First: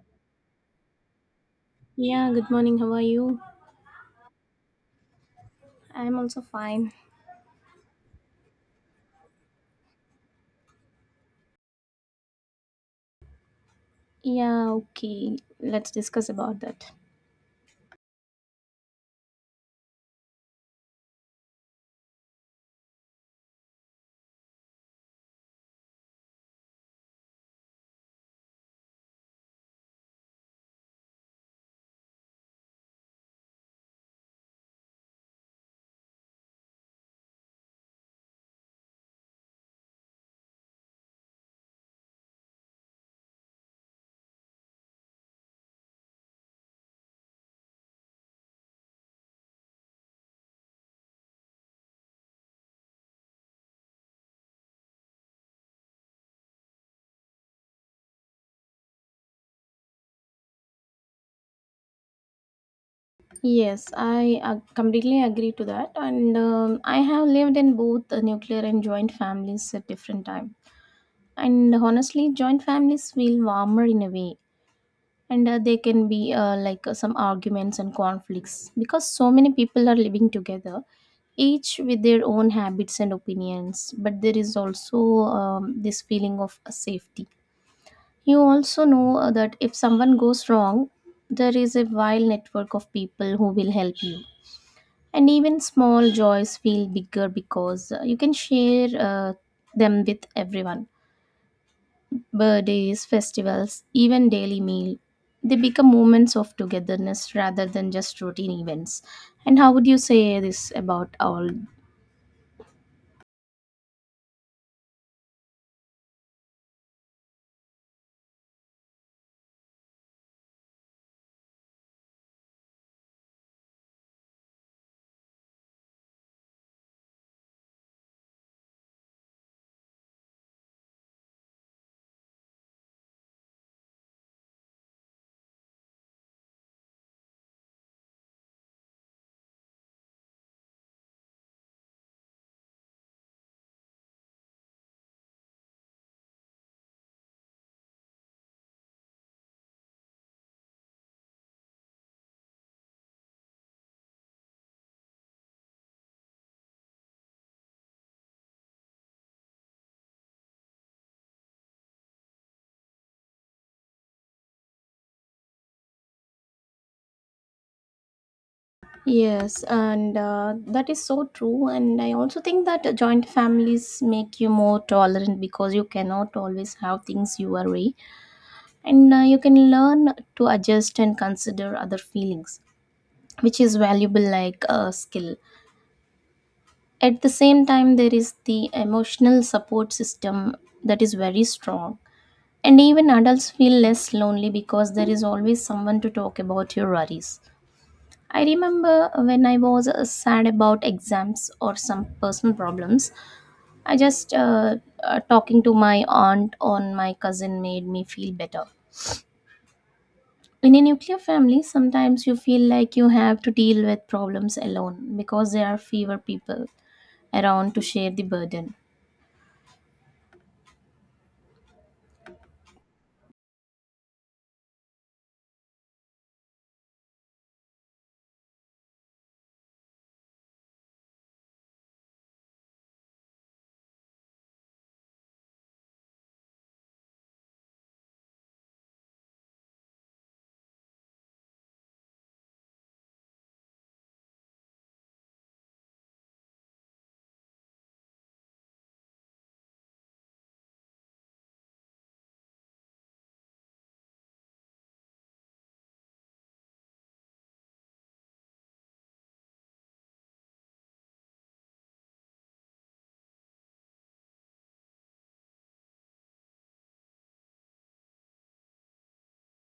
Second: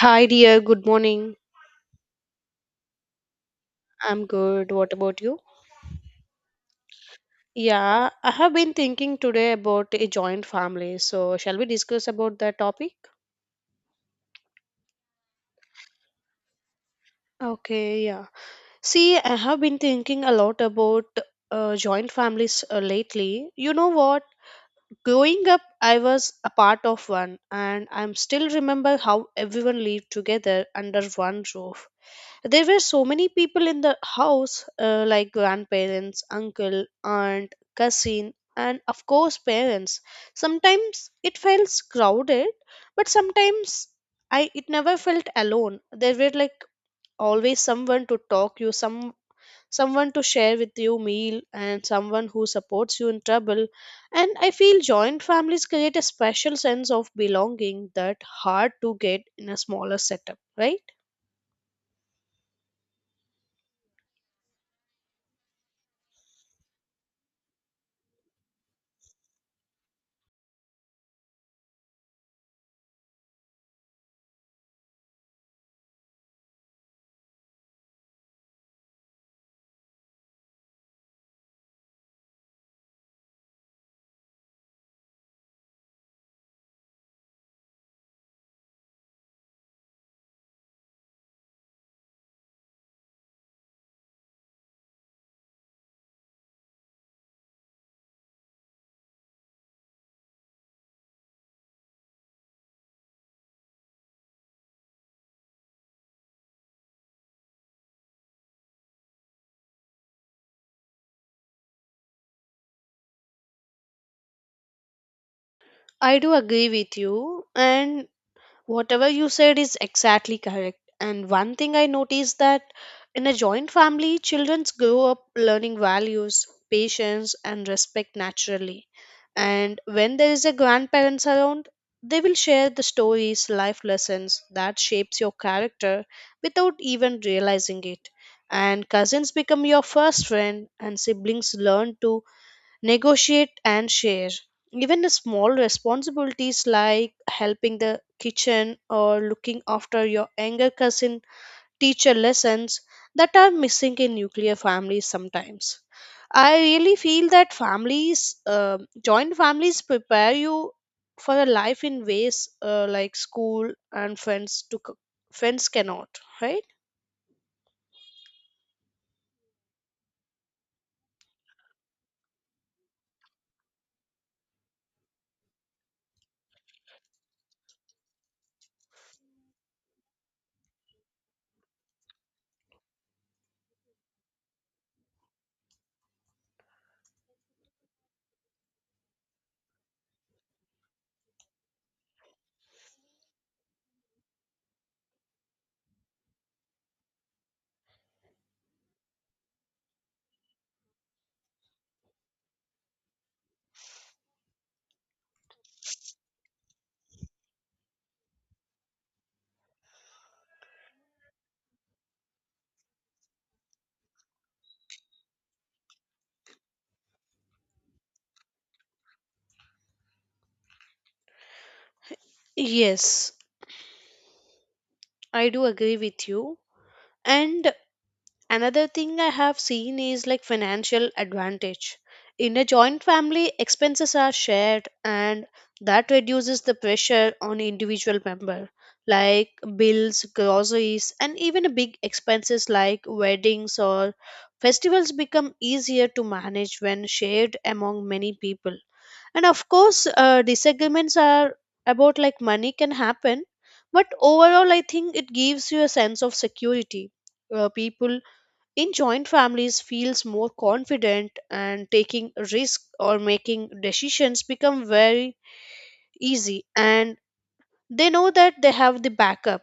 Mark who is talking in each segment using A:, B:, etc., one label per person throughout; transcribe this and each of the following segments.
A: Hi, dear. Good morning.
B: Yeah, good morning. How are you?
A: I'm good. What about you?
B: I'm also fine.
A: Yeah, I have been thinking today about a joint family. So, shall we discuss about that topic?
B: Yeah, okay. Let's discuss about that.
A: Okay, yeah. See, I have been thinking a lot about joint families lately. You know what? Growing up, I was a part of one, and I'm still remember how everyone lived together under one roof. There were so many people in the house, like grandparents, uncle, aunt, cousin, and of course parents. Sometimes it felt crowded, but sometimes I it never felt alone. There were like always someone to talk you, someone to share with you meal, and someone who supports you in trouble. And I feel joint families create a special sense of belonging that hard to get in a smaller setup, right?
B: Yes, I completely agree to that. And I have lived in both nuclear and joint families at different time. And honestly, joint families feel warmer in a way. And there can be some arguments and conflicts because so many people are living together, each with their own habits and opinions, but there is also this feeling of safety. You also know that if someone goes wrong, there is a wide network of people who will help you. And even small joys feel bigger because you can share them with everyone. Birthdays, festivals, even daily meal. They become moments of togetherness rather than just routine events. And how would you say this about all?
A: I do agree with you, and whatever you said is exactly correct. And one thing I noticed that in a joint family, children grow up learning values, patience, and respect naturally. And when there is a grandparents around, they will share the stories, life lessons that shapes your character without even realizing it. And cousins become your first friend, and siblings learn to negotiate and share. Even the small responsibilities like helping the kitchen or looking after your younger cousin teacher lessons that are missing in nuclear families sometimes. I really feel that families, joint families, prepare you for a life in ways like school and friends friends cannot, right?
B: Yes, and that is so true. And I also think that joint families make you more tolerant because you cannot always have things your way, and you can learn to adjust and consider other feelings, which is valuable like a skill. At the same time, there is the emotional support system that is very strong, and even adults feel less lonely because there is always someone to talk about your worries. I remember when I was sad about exams or some personal problems, I just talking to my aunt or my cousin made me feel better. In a nuclear family, sometimes you feel like you have to deal with problems alone because there are fewer people around to share the burden.
A: Yes, I do agree with you. And another thing I have seen is like financial advantage. In a joint family, expenses are shared and that reduces the pressure on individual member, like bills, groceries, and even big expenses like weddings or festivals become easier to manage when shared among many people. And of course, disagreements are about like money can happen, but overall I think it gives you a sense of security. People in joint families feels more confident, and taking risk or making decisions become very easy, and they know that they have the backup,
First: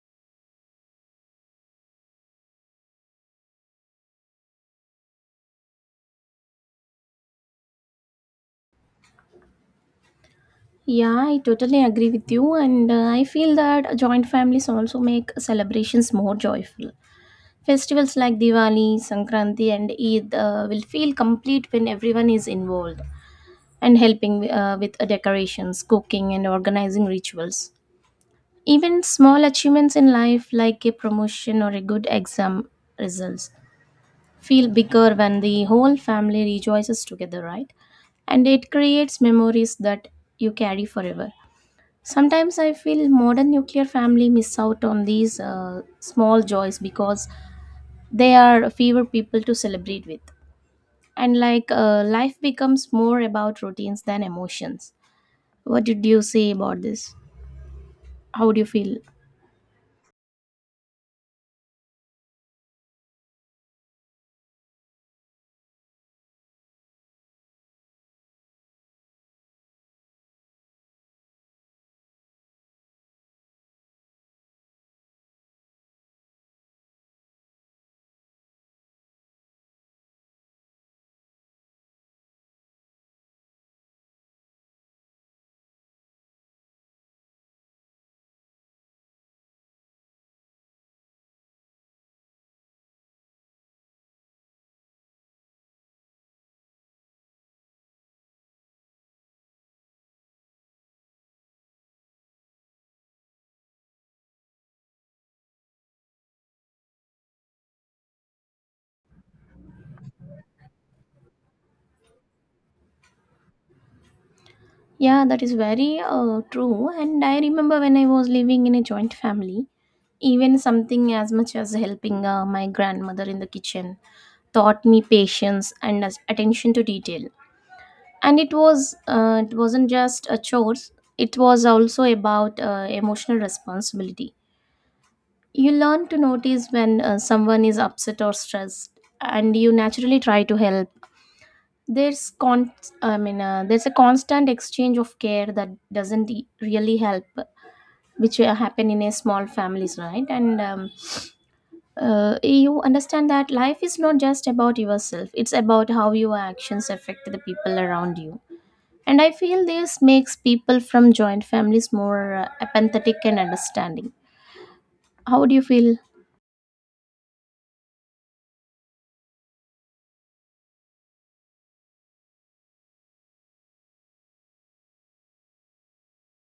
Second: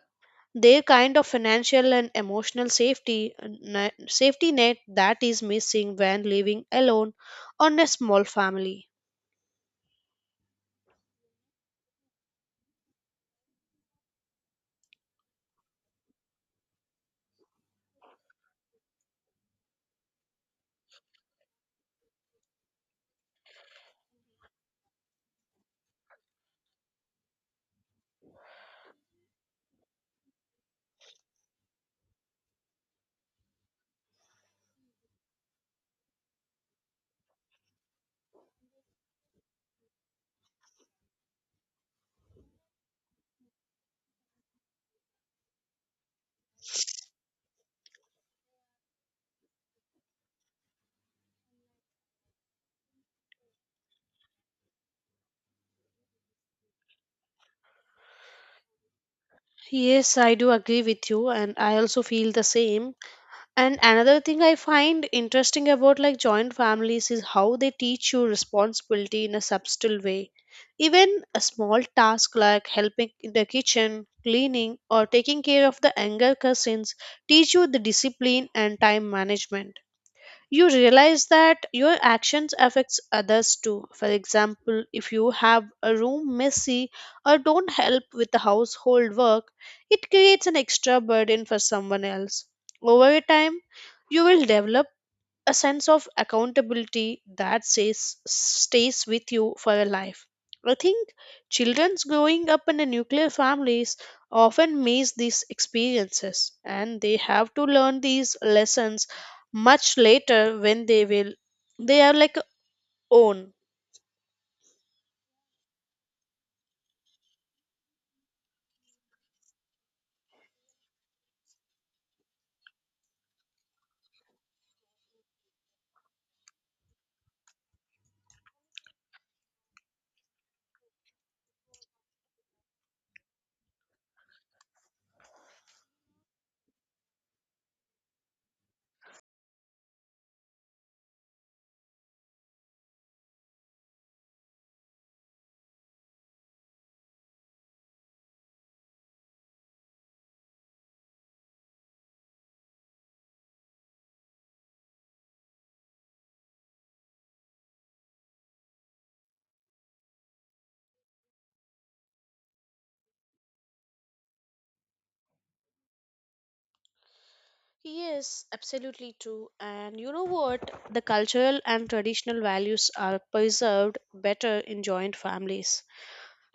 A: their kind of financial and emotional safety ne- safety net that is missing when living alone on a small family.
B: Yeah, I totally agree with you, and I feel that joint families also make celebrations more joyful. Festivals like Diwali, Sankranti, and Eid will feel complete when everyone is involved and helping with decorations, cooking, and organizing rituals. Even small achievements in life, like a promotion or a good exam results, feel bigger when the whole family rejoices together, right? And it creates memories that you carry forever. Sometimes I feel modern nuclear family miss out on these small joys because they are fewer people to celebrate with, and life becomes more about routines than emotions. What did you say about this? How do you feel?
A: Yes, I do agree with you, and I also feel the same. And another thing I find interesting about like joint families is how they teach you responsibility in a subtle way. Even a small task like helping in the kitchen, cleaning, or taking care of the younger cousins teach you the discipline and time management. You realize that your actions affects others too. For example, if you have a room messy or don't help with the household work, it creates an extra burden for someone else. Over time, you will develop a sense of accountability that says, stays with you for a life. I think children's growing up in a nuclear families often miss these experiences, and they have to learn these lessons much later when they will they are like own.
B: Yeah, that is very true. And I remember when I was living in a joint family, even something as much as helping my grandmother in the kitchen taught me patience and attention to detail. And it wasn't just a chores, it was also about emotional responsibility. You learn to notice when someone is upset or stressed, and you naturally try to help. There's con- there's a constant exchange of care that doesn't really help, which happen in a small families, right? And You understand that life is not just about yourself; it's about how your actions affect the people around you. And I feel this makes people from joint families more empathetic and understanding. How do you feel?
A: Yes, absolutely true. And you know what? The cultural and traditional values are preserved better in joint families.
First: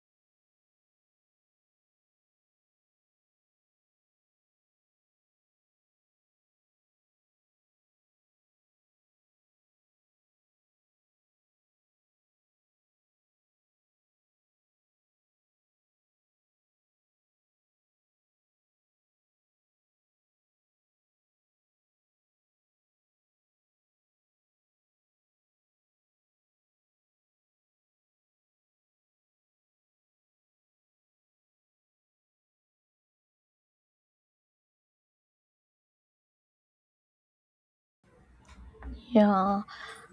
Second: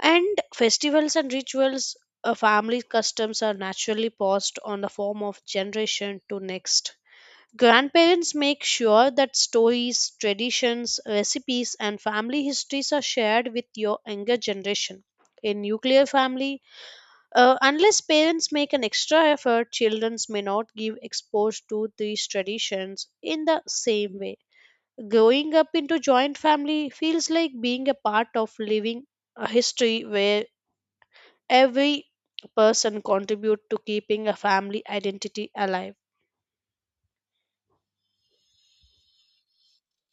A: And festivals and rituals, family customs are naturally passed on the form of generation to next. Grandparents make sure that stories, traditions, recipes, and family histories are shared with your younger generation. In nuclear family, unless parents make an extra effort, children may not give exposed to these traditions in the same way. Growing up into joint family feels like being a part of living a history where every person contribute to keeping a family identity alive.
B: Yeah,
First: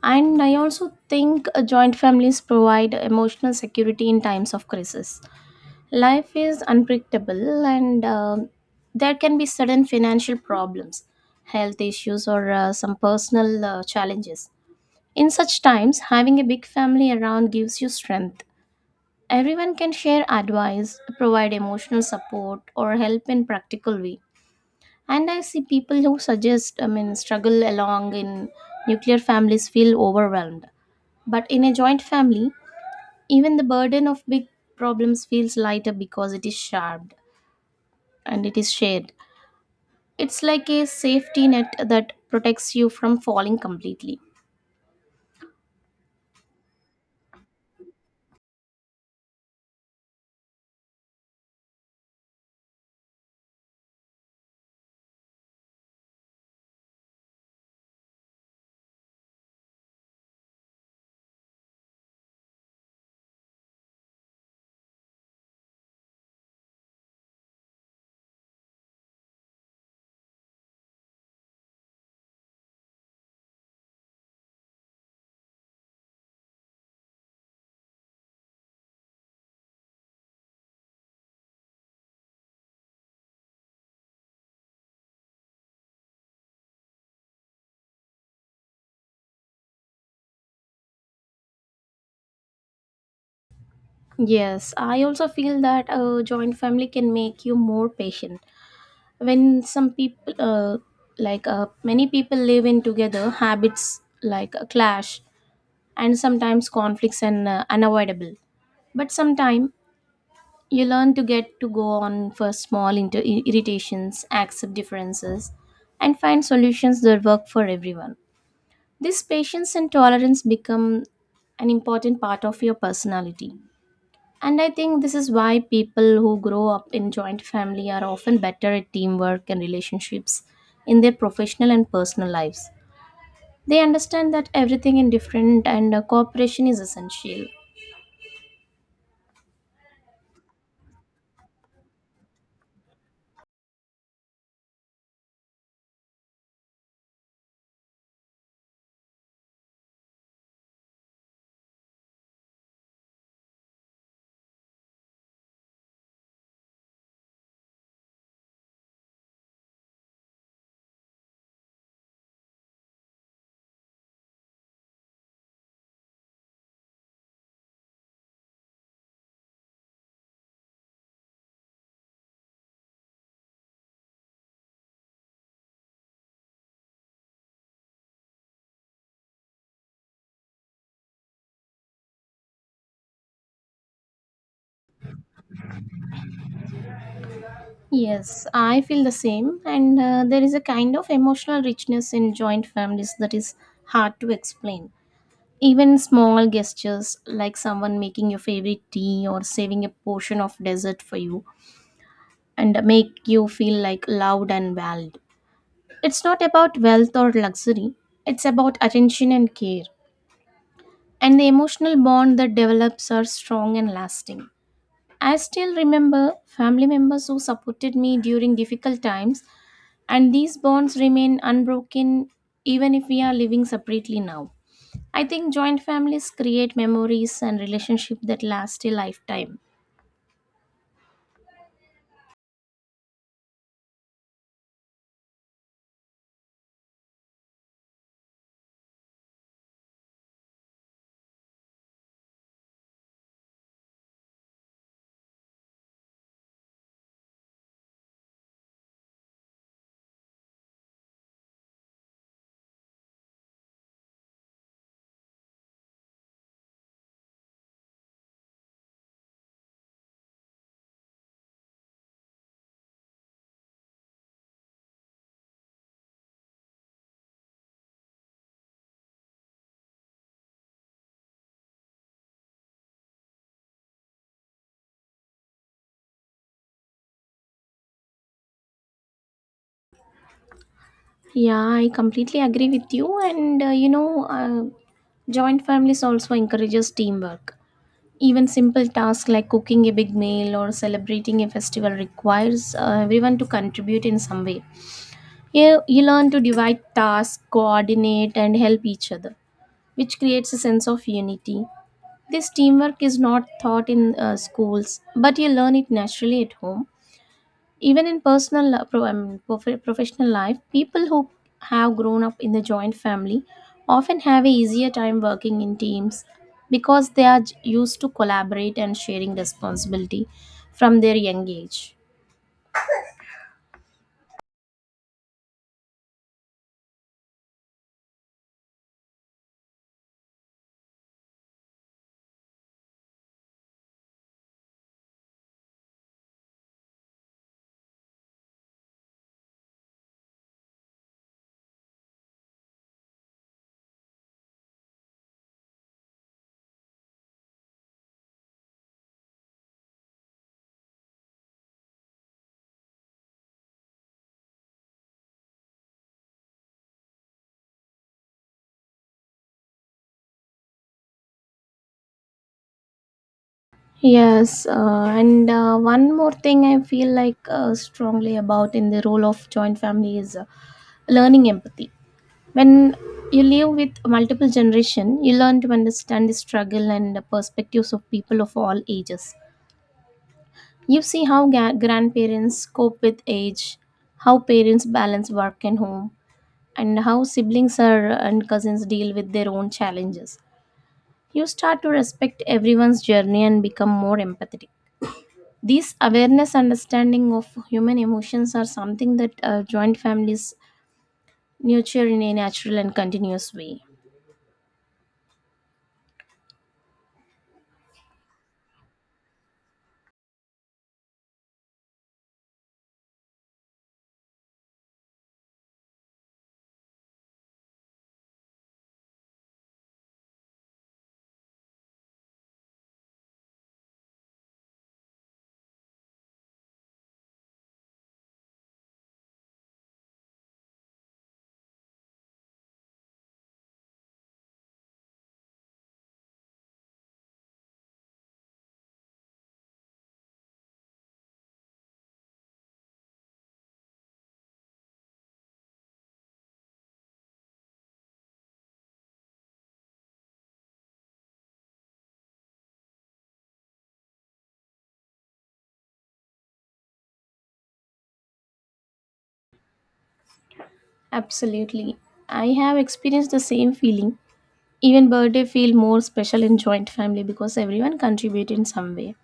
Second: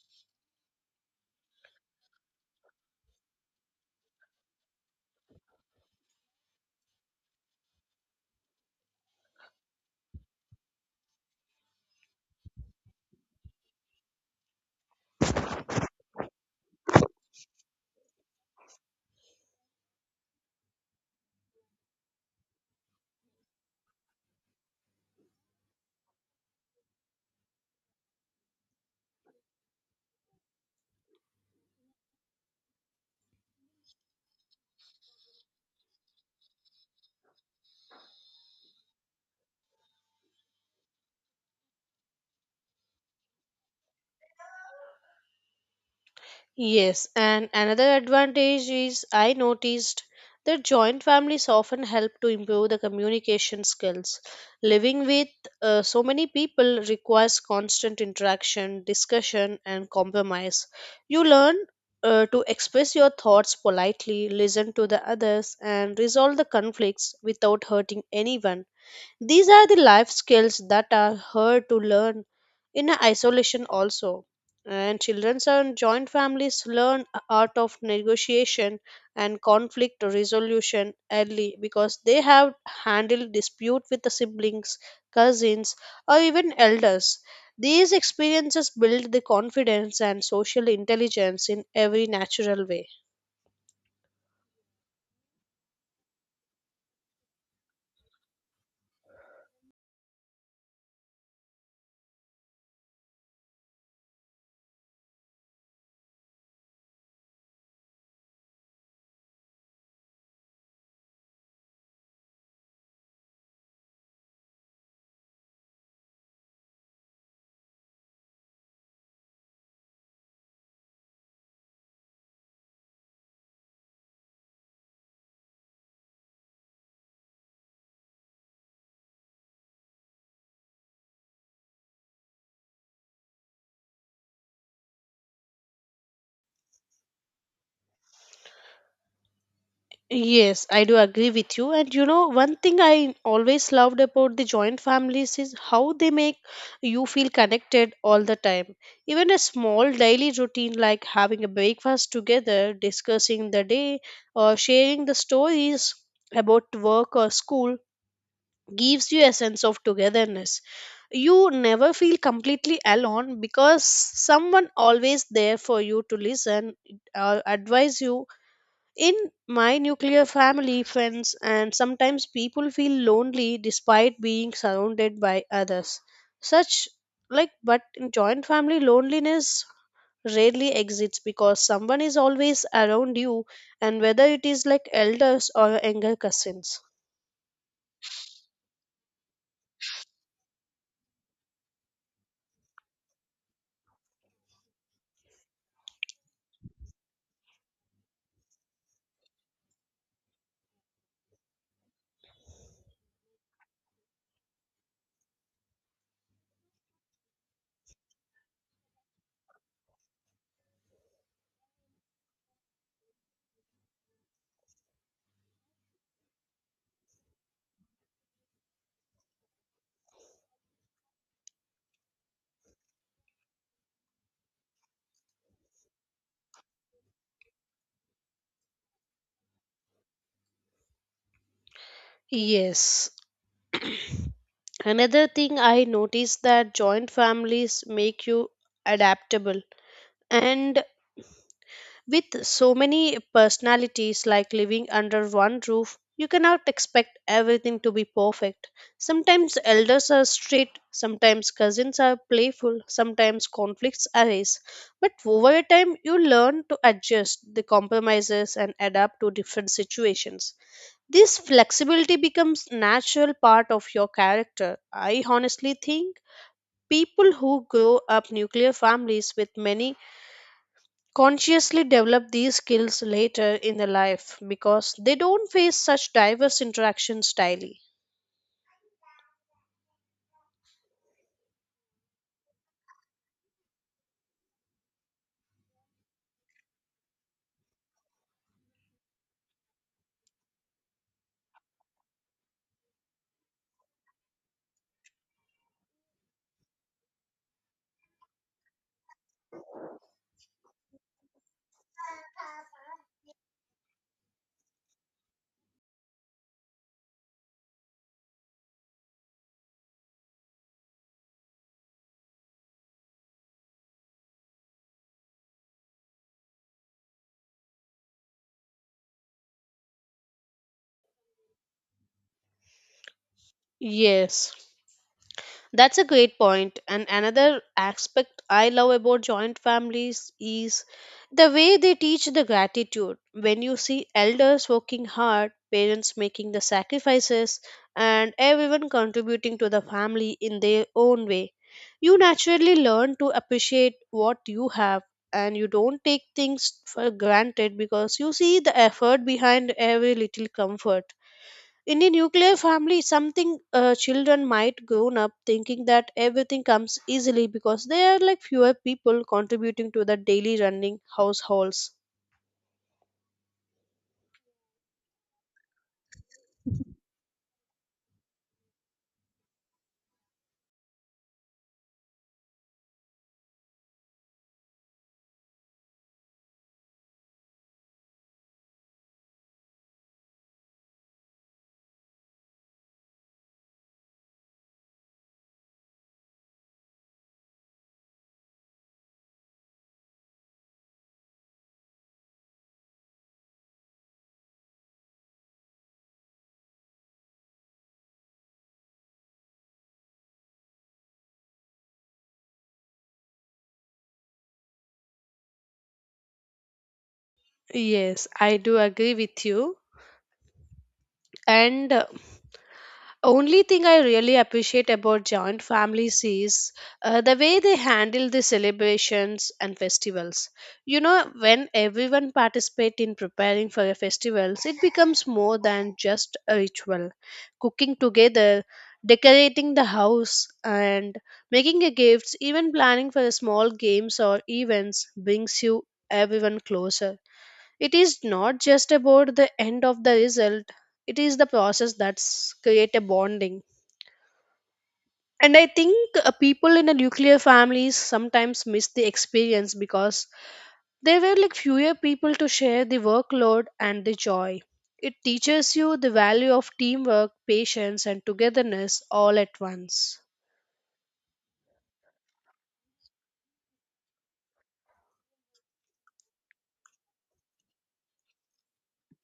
B: and I also think joint families provide emotional security in times of crisis. Life is unpredictable, and there can be sudden financial problems, health issues, or some personal challenges. In such times, having a big family around gives you strength. Everyone can share advice, provide emotional support, or help in practical way. And I see people who struggle along in nuclear families feel overwhelmed. But in a joint family, even the burden of big problems feels lighter because it is shared. It's like a safety net that protects you from falling completely.
A: Yes, and another advantage is I noticed that joint families often help to improve the communication skills. Living with so many people requires constant interaction, discussion, and compromise. You learn to express your thoughts politely, listen to the others, and resolve the conflicts without hurting anyone. These are the life skills that are hard to learn in isolation also. And children and joint families learn art of negotiation and conflict resolution early because they have handled dispute with the siblings, cousins, or even elders. These experiences build the confidence and social intelligence in every natural way.
B: Yes, I also feel that a joint family can make you more patient. When some people, like many people live in together, habits like a clash and sometimes conflicts are unavoidable, but sometime you learn to get to go on for small irritations, accept differences, and find solutions that work for everyone. This patience and tolerance become an important part of your personality, and I think this is why people who grow up in joint family are often better at teamwork and relationships in their professional and personal lives. They understand that everything is different, and cooperation is essential.
A: Yes, I do agree with you. And you know, one thing I always loved about the joint families is how they make you feel connected all the time. Even a small daily routine like having a breakfast together, discussing the day, or sharing the stories about work or school gives you a sense of togetherness. You never feel completely alone because someone always there for you to listen or advise you. In my nuclear family, friends, and sometimes people feel lonely despite being surrounded by others. Such like, but in joint family, loneliness rarely exists because someone is always around you, and whether it is like elders or younger cousins.
B: Yes, I feel the same, and there is a kind of emotional richness in joint families that is hard to explain. Even small gestures like someone making your favorite tea or saving a portion of dessert for you and make you feel like loved and valued. It's not about wealth or luxury, it's about attention and care. And the emotional bond that develops are strong and lasting. I still remember family members who supported me during difficult times, and these bonds remain unbroken even if we are living separately now. I think joint families create memories and relationship that last a lifetime.
A: Yes. Another thing I noticed that joint families make you adaptable. And with so many personalities like living under one roof, you cannot expect everything to be perfect. Sometimes elders are strict, sometimes cousins are playful, sometimes conflicts arise. But over time, you learn to adjust the compromises and adapt to different situations. This flexibility becomes natural part of your character. I honestly think people who grow up nuclear families with many consciously develop these skills later in their life because they don't face such diverse interactions daily.
B: Yeah, I completely agree with you. And joint families also encourages teamwork. Even simple tasks like cooking a big meal or celebrating a festival requires everyone to contribute in some way. You learn to divide tasks, coordinate, and help each other, which creates a sense of unity. This teamwork is not taught in schools, but you learn it naturally at home. Even in personal, pro- I mean, prof- professional life, people who have grown up in the joint family often have a easier time working in teams because they are used to collaborate and sharing responsibility from their young age.
A: Yes, that's a great point. And another aspect I love about joint families is the way they teach the gratitude. When you see elders working hard, parents making the sacrifices, and everyone contributing to the family in their own way, you naturally learn to appreciate what you have, and you don't take things for granted because you see the effort behind every little comfort. In the nuclear family, something children might grown up thinking that everything comes easily because there are like fewer people contributing to the daily running households.
B: Yes, and one more thing I feel like strongly about in the role of joint family is learning empathy. When you live with multiple generation, you learn to understand the struggle and the perspectives of people of all ages. You see how grandparents cope with age, how parents balance work and home, and how siblings are, and cousins deal with their own challenges. You start to respect everyone's journey and become more empathetic. These awareness understanding of human emotions are something that joint families nurture in a natural and continuous way.
A: Yes, I do agree with you. And only thing I really appreciate about joint families is the way they handle the celebrations and festivals. You know, when everyone participate in preparing for a festivals, it becomes more than just a ritual. Cooking together, decorating the house, and making a gifts, even planning for a small games or events, brings you everyone closer. It is not just about the end of the result, it is the process that's create a bonding. And I think people in a nuclear families sometimes miss the experience because there were like fewer people to share the workload and the joy. It teaches you the value of teamwork, patience, and togetherness all at once.
B: Absolutely. I have experienced the same feeling. Even birthday feel more special in joint family because everyone contribute in some way.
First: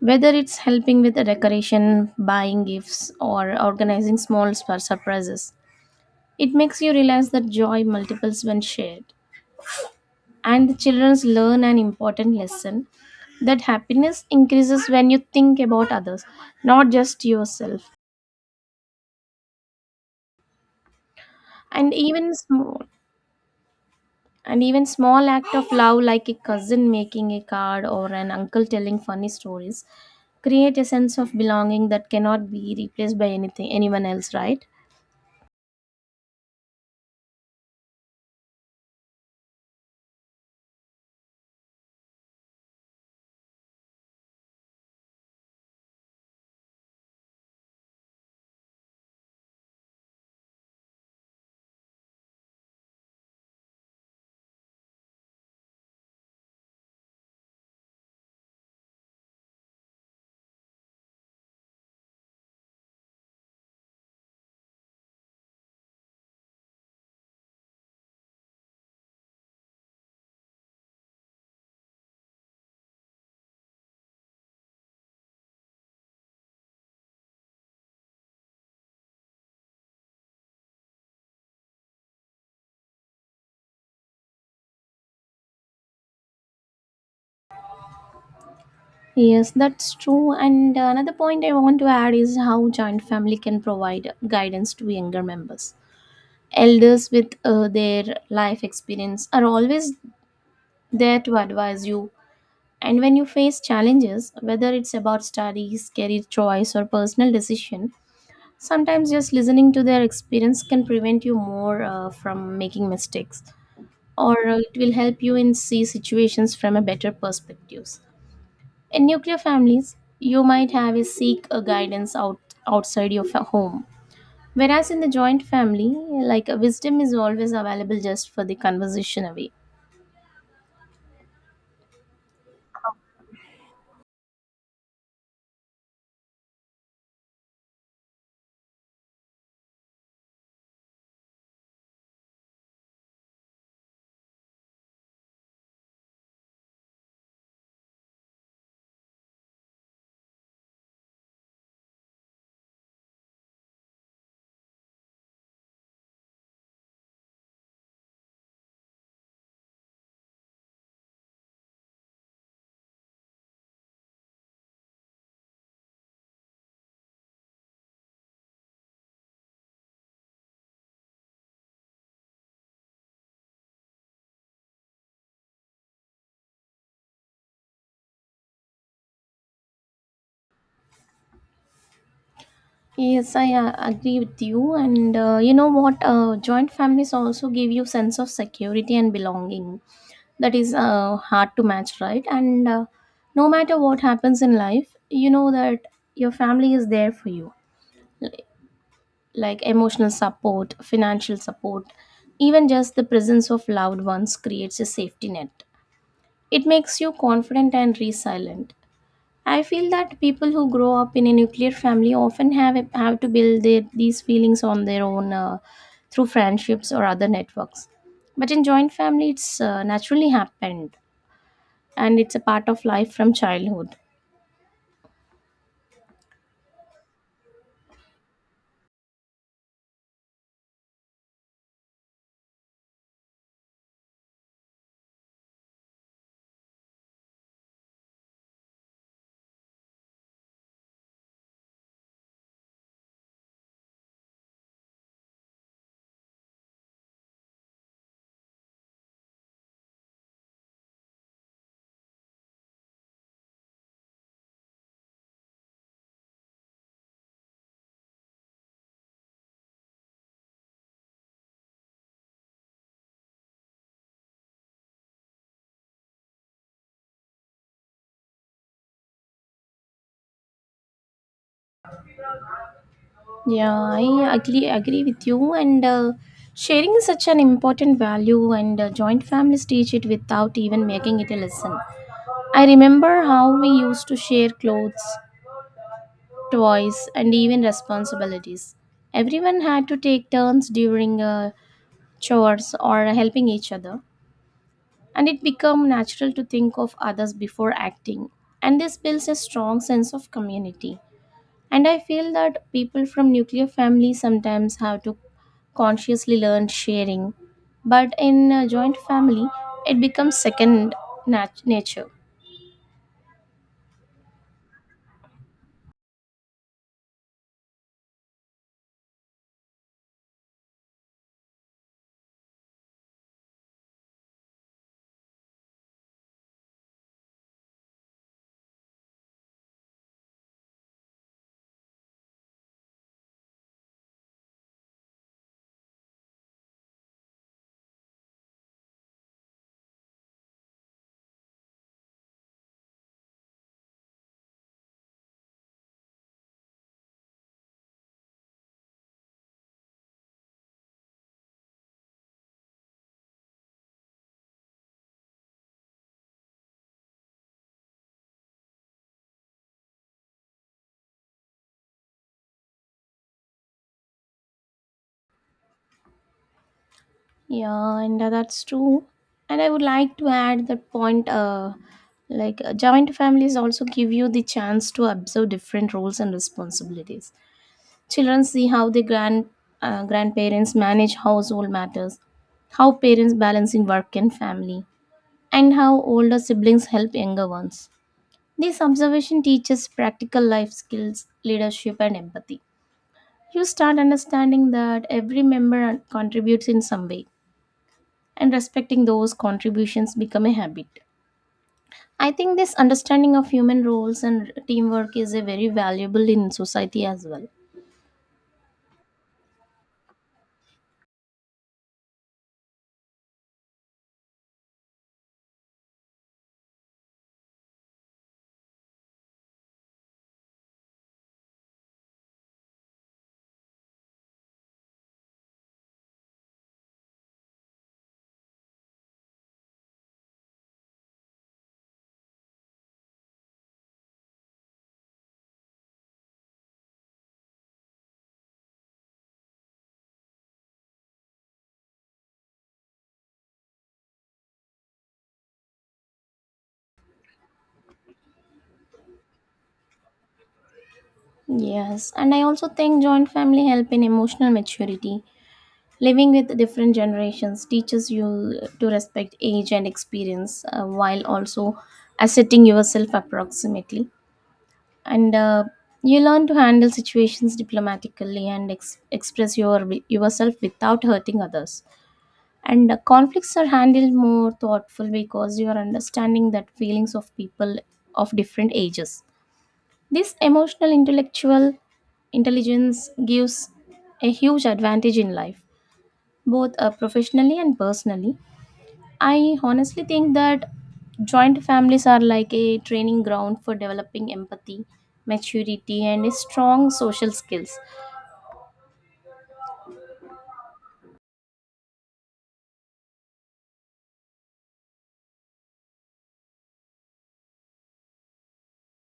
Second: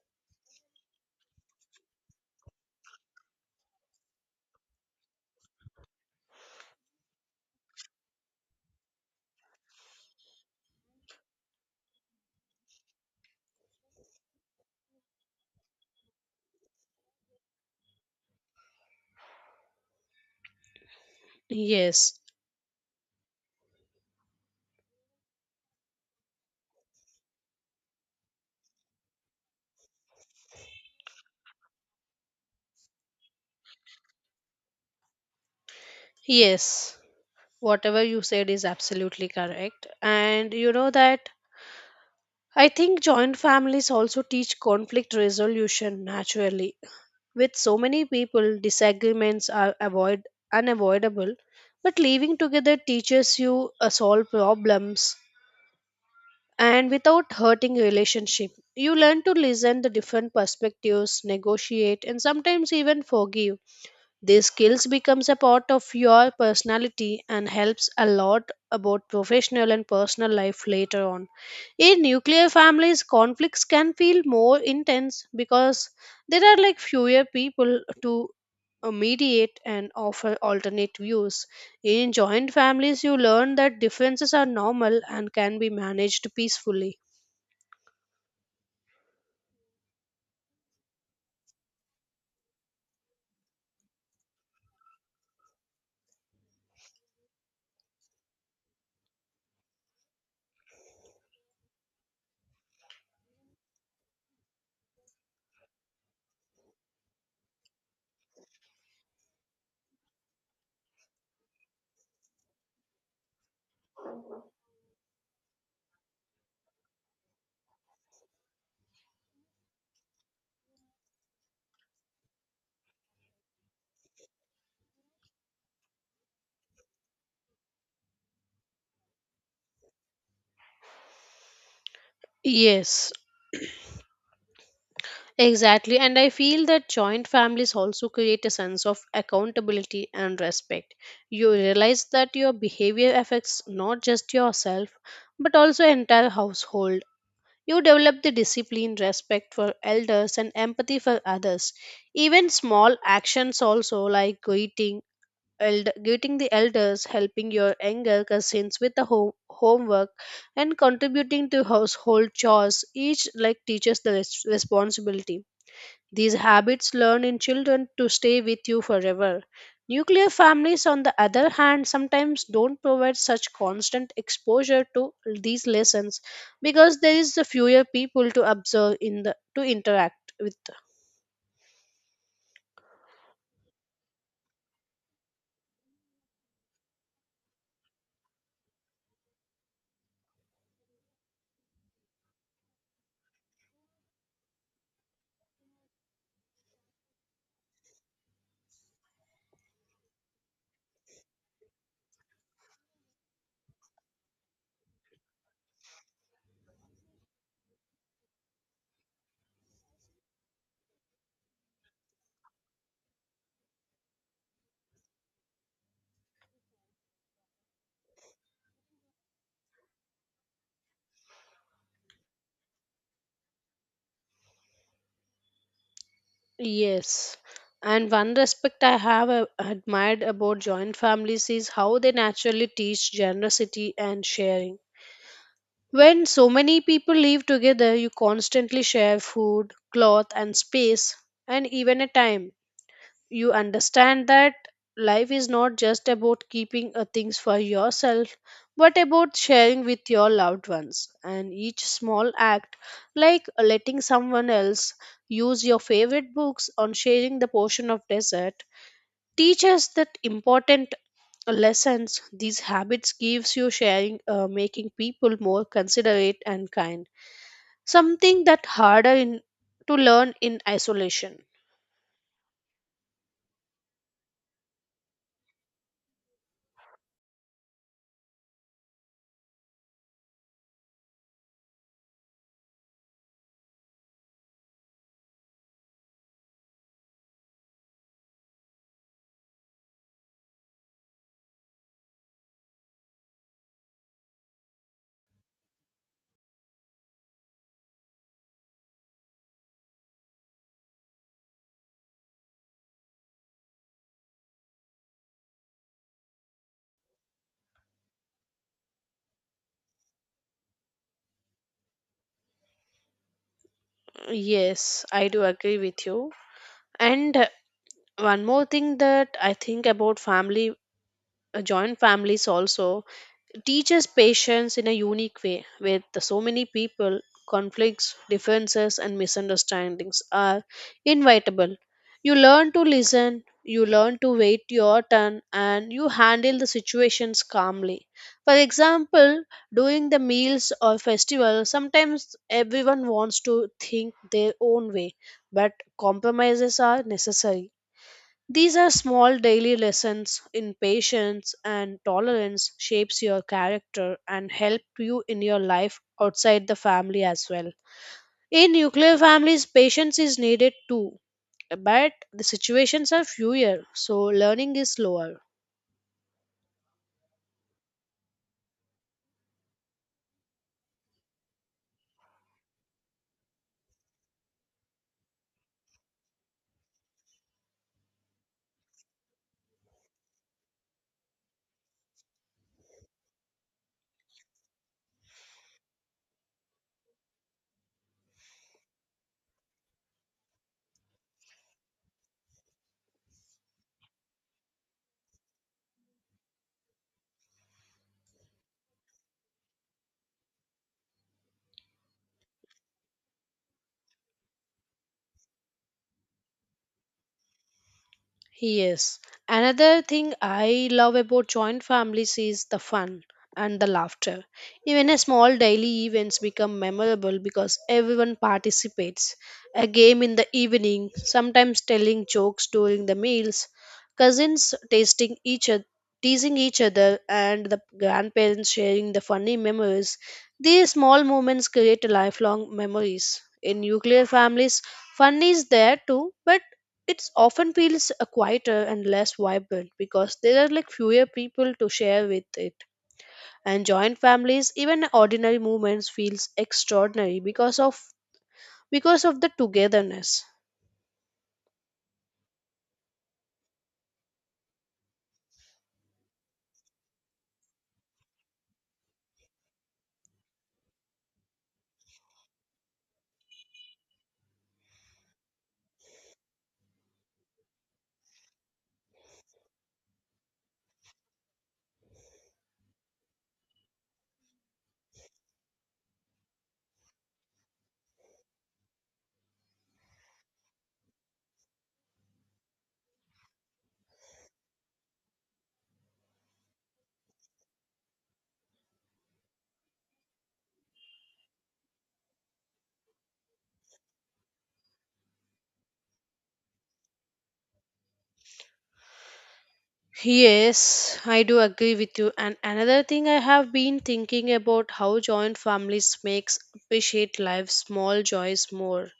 B: Whether it's helping with the decoration, buying gifts, or organizing surprises. It makes you realize that joy multiples when shared. And the children learn an important lesson that happiness increases when you think about others, not just yourself. And
A: Yes,
B: even small, And even small act of love like a cousin making a card or an uncle telling funny stories create a sense of belonging that cannot be replaced by anything anyone else, right?
A: yes, whatever you said is absolutely correct. And you know that I think joint families also teach conflict resolution naturally. With so many people, disagreements are avoid unavoidable, but living together teaches you solve problems and without hurting relationship. You learn to listen the different perspectives, negotiate, and sometimes even forgive. These skills becomes a part of your personality and helps a lot about professional and personal life later on. In nuclear families, conflicts can feel more intense because there are like fewer people to mediate and offer alternate views. In joint families, you learn that differences are normal and can be managed peacefully.
B: Yes, that's true. And another point I want to add is how joint family can provide guidance to younger members. Elders with their life experience are always there to advise you. And when you face challenges, whether it's about studies, career choice, or personal decision, sometimes just listening to their experience can prevent you more from making mistakes, or it will help you in see situations from a better perspectives. In nuclear families, you might have a seek a guidance outside your home, whereas in the joint family, wisdom is always available just for the conversation away.
A: Yes, exactly, and I feel that joint families also create a sense of accountability and respect. You realize that your behavior affects not just yourself but also entire household. You develop the discipline, respect for elders, and empathy for others. Even small actions also like greeting the elders, helping your younger cousins with the homework, and contributing to household chores each like teaches the responsibility. These habits learn in children to stay with you forever. Nuclear families, on the other hand, sometimes don't provide such constant exposure to these lessons because there is fewer people to observe in the to interact with.
B: Yes, I agree with you, and you know what? Joint families also give you sense of security and belonging that is hard to match, right? And no matter what happens in life, you know that your family is there for you, like emotional support, financial support. Even just the presence of loved ones creates a safety net. It makes you confident and resilient. I feel that people who grow up in a nuclear family often have to build these feelings on their own through friendships or other networks, but in joint family it's naturally happened, and it's a part of life from childhood.
A: Yes. And one respect I have admired about joint families is how they naturally teach generosity and sharing. When so many people live together, you constantly share food, cloth, and space, and even a time. You understand that life is not just about keeping things for yourself, but about sharing with your loved ones, and each small act, like letting someone else use your favorite books or sharing the portion of dessert, teaches that important lessons. These habits gives you sharing, making people more considerate and kind. Something that harder in to learn in isolation.
B: Yeah, I agree with you. And sharing is such an important value, and joint families teach it without even making it a lesson. I remember how we used to share clothes, toys, and even responsibilities. Everyone had to take turns during chores or helping each other, and it became natural to think of others before acting. And this builds a strong sense of community. And I feel that people from nuclear families sometimes have to consciously learn sharing. But in a joint family, it becomes second nature.
A: Yes, I do agree with you. And one more thing that I think about family, joint families also teaches patience in a unique way. With so many people, conflicts, differences, and misunderstandings are inevitable. You learn to listen, you learn to wait your turn, and you handle the situations calmly. For example, during the meals or festivals, sometimes everyone wants to think their own way, but compromises are necessary. These are small daily lessons in patience and tolerance, shapes your character and help you in your life outside the family as well. In nuclear families, patience is needed too, but the situations are fewer, so learning is slower.
B: Yeah, and that's true. And I would like to add that point joint families also give you the chance to observe different roles and responsibilities. Children see how the grandparents manage household matters, how parents balancing work and family, and how older siblings help younger ones. This observation teaches practical life skills, leadership, and empathy. You start understanding that every member contributes in some way, and respecting those contributions become a habit. I think this understanding of human roles and teamwork is a very valuable in society as well.
A: Yes. Another thing I love about joint families is the fun and the laughter. Even a small daily events become memorable because everyone participates. A game in the evening, sometimes telling jokes during the meals, cousins tasting each other, teasing each other, and the grandparents sharing the funny memories, these small moments create lifelong memories. In nuclear families, fun is there too, but it's often feels quieter and less vibrant because there are like fewer people to share with it. And joint families, even ordinary movements feels extraordinary because of the togetherness.
B: Yes, and I also think joint family help in emotional maturity. Living with different generations teaches you to respect age and experience while also asserting yourself approximately. And you learn to handle situations diplomatically and express yourself without hurting others. And conflicts are handled more thoughtful because you are understanding that feelings of people of different ages. This emotional intellectual intelligence gives a huge advantage in life, both professionally and personally. I honestly think that joint families are like a training ground for developing empathy, maturity, and strong social skills.
A: Yes, I do agree with you. And another thing I have been thinking about how joint families makes appreciate life's small joys more.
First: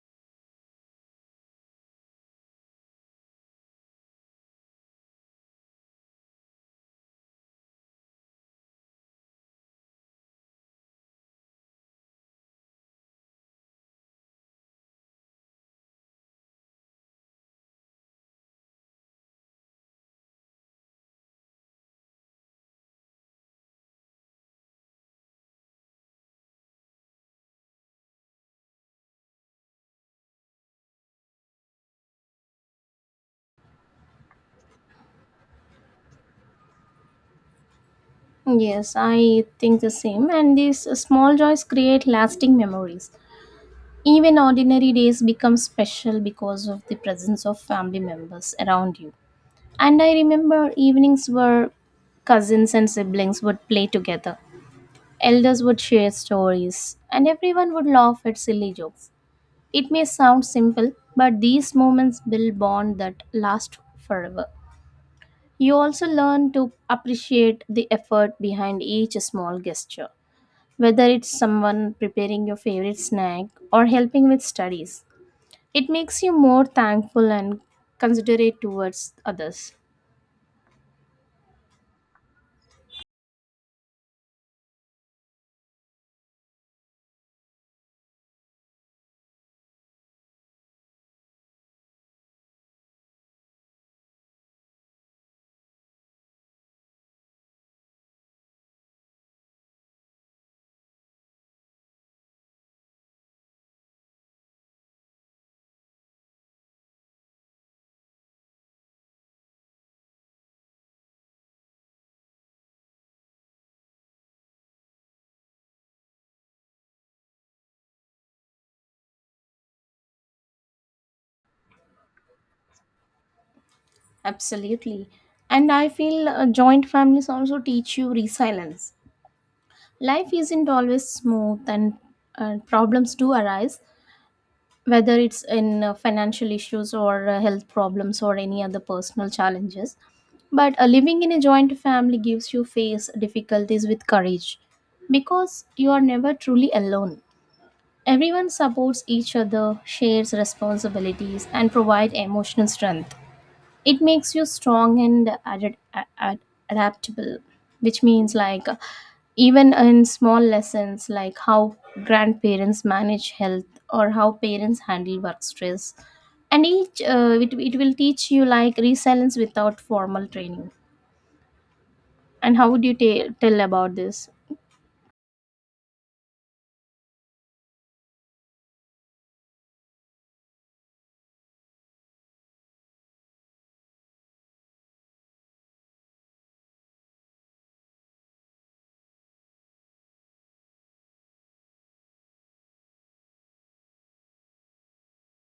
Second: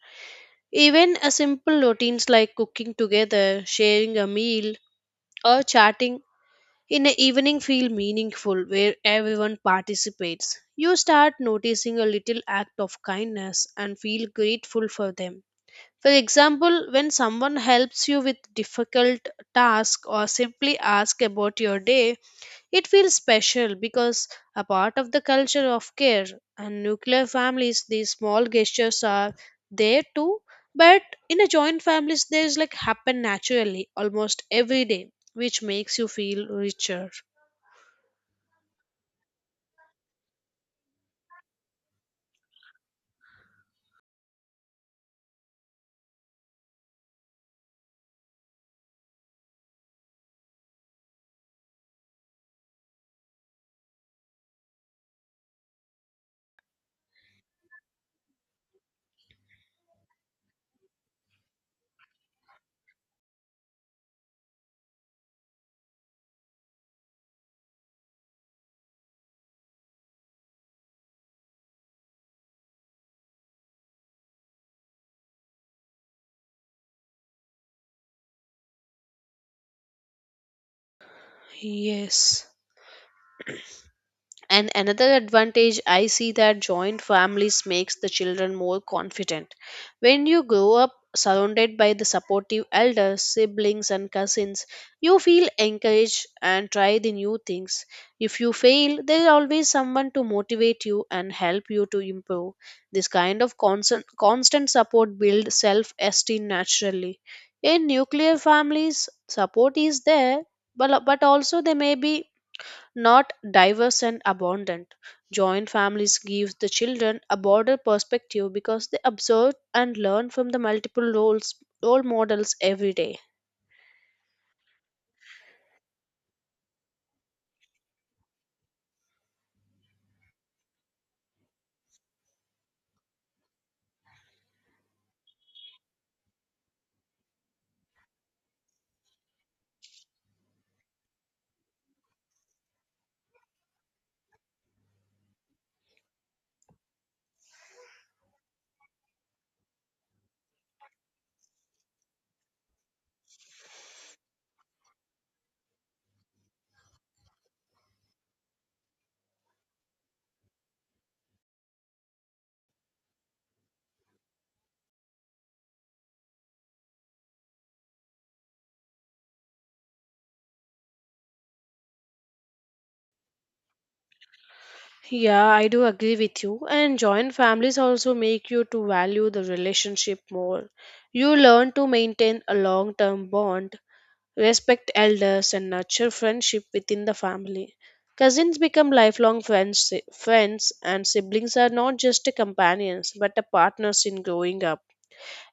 A: Even a simple routines like cooking together, sharing a meal, or chatting in the evening feel meaningful where everyone participates. You start noticing a little act of kindness and feel grateful for them. For example, when someone helps you with difficult task or simply ask about your day, it feels special because a part of the culture of care. And nuclear families, these small gestures are there too, but in a joint families, there's like happen naturally almost every day, which makes you feel richer.
B: Yes, I think the same. And these small joys create lasting memories. Even ordinary days become special because of the presence of family members around you. And I remember evenings where cousins and siblings would play together. Elders would share stories, and everyone would laugh at silly jokes. It may sound simple, but these moments build bonds that last forever. You also learn to appreciate the effort behind each small gesture, whether it's someone preparing your favorite snack or helping with studies. It makes you more thankful and considerate towards others.
A: Yes. And another advantage I see that joint families makes the children more confident. When you grow up surrounded by the supportive elders, siblings and cousins, you feel encouraged and try the new things. If you fail, there is always someone to motivate you and help you to improve. This kind of constant support builds self-esteem naturally. In nuclear families, support is there, but also there may be not diverse and abundant. Joint families give the children a broader perspective because they observe and learn from the multiple role models every day.
B: Absolutely. And I feel joint families also teach you resilience. Life isn't always smooth, and problems do arise, whether it's in financial issues, or health problems, or any other personal challenges. But living in a joint family gives you face difficulties with courage because you are never truly alone. Everyone supports each other, shares responsibilities, and provide emotional strength. It makes you strong and adaptable, which means like even in small lessons like how grandparents manage health or how parents handle work stress. And each it will teach you like resilience without formal training. And how would you tell about this?
A: Yeah, I do agree with you. And joint families also make you to value the relationship more. You learn to maintain a long-term bond, respect elders, and nurture friendship within the family. Cousins become lifelong friends, and siblings are not just companions but a partners in growing up.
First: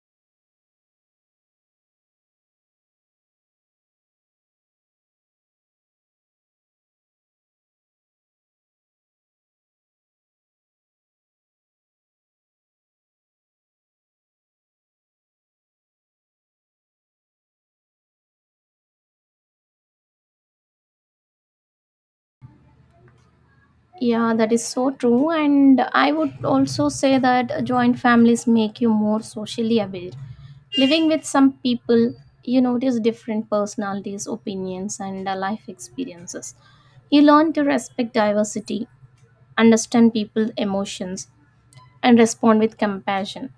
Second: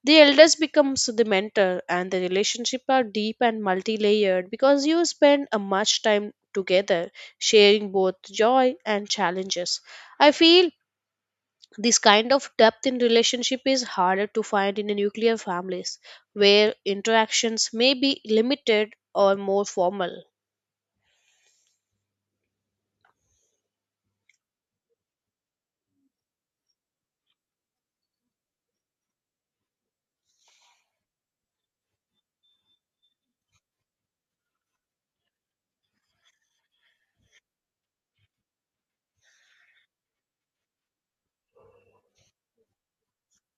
A: The elders becomes the mentor and the relationship are deep and multi-layered because you spend a much time together, sharing both joy and challenges. I feel this kind of depth in relationship is harder to find in a nuclear families, where interactions may be limited or more formal.
B: Yeah, that is so true. And I would also say that joint families make you more socially aware. Living with some people, you notice different personalities, opinions, and life experiences. You learn to respect diversity, understand people's emotions, and respond with compassion.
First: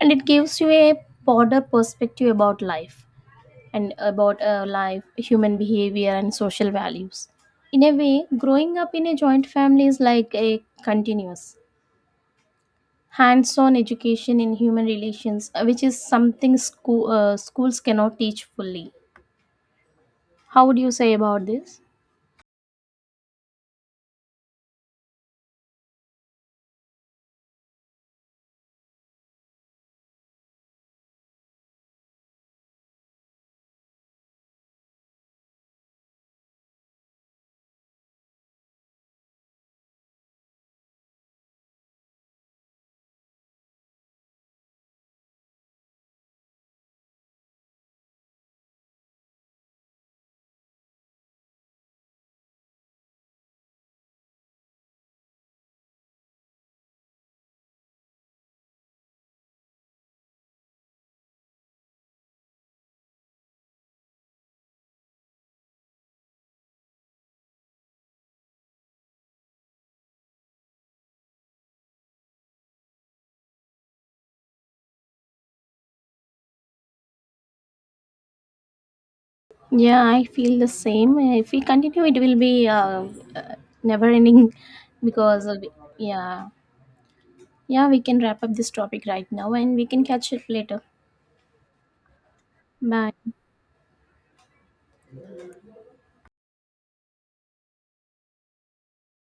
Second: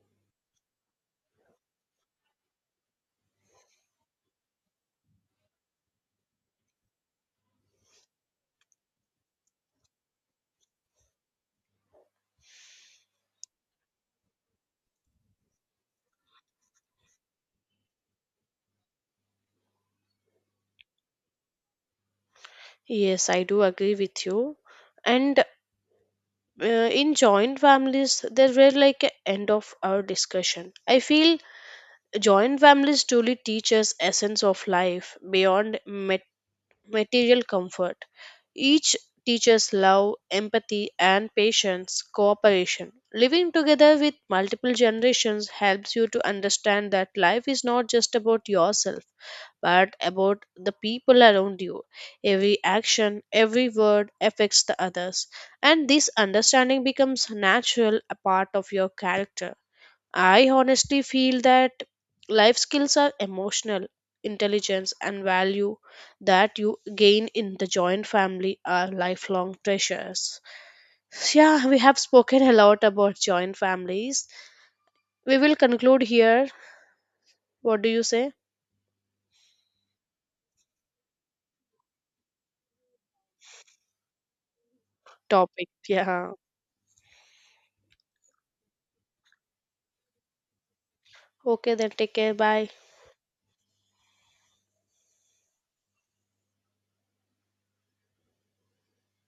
B: And it gives you a broader perspective about life and about human behavior, and social values. In a way, growing up in a joint family is like a continuous hands on education in human relations, which is something schools cannot teach fully. How would you say about this?
A: Yes, I do agree with you. And in joint families, there were like a end of our discussion. I feel joint families truly teach us essence of life beyond material comfort. Each teaches love, empathy, and patience, cooperation. Living together with multiple generations helps you to understand that life is not just about yourself, but about the people around you. Every action, every word affects the others, and this understanding becomes natural a part of your character. I honestly feel that life skills are emotional intelligence and value that you gain in the joint family are lifelong treasures. Yeah, we have spoken a lot about joint families. We will conclude here. What do you say?
B: Yeah, I feel the same. If we continue, it will be uh, never ending because of,
A: Topic. Yeah.
B: yeah, yeah, we can wrap up this topic right now, and we can catch up later.
A: Okay, then take care. Bye.
B: Bye.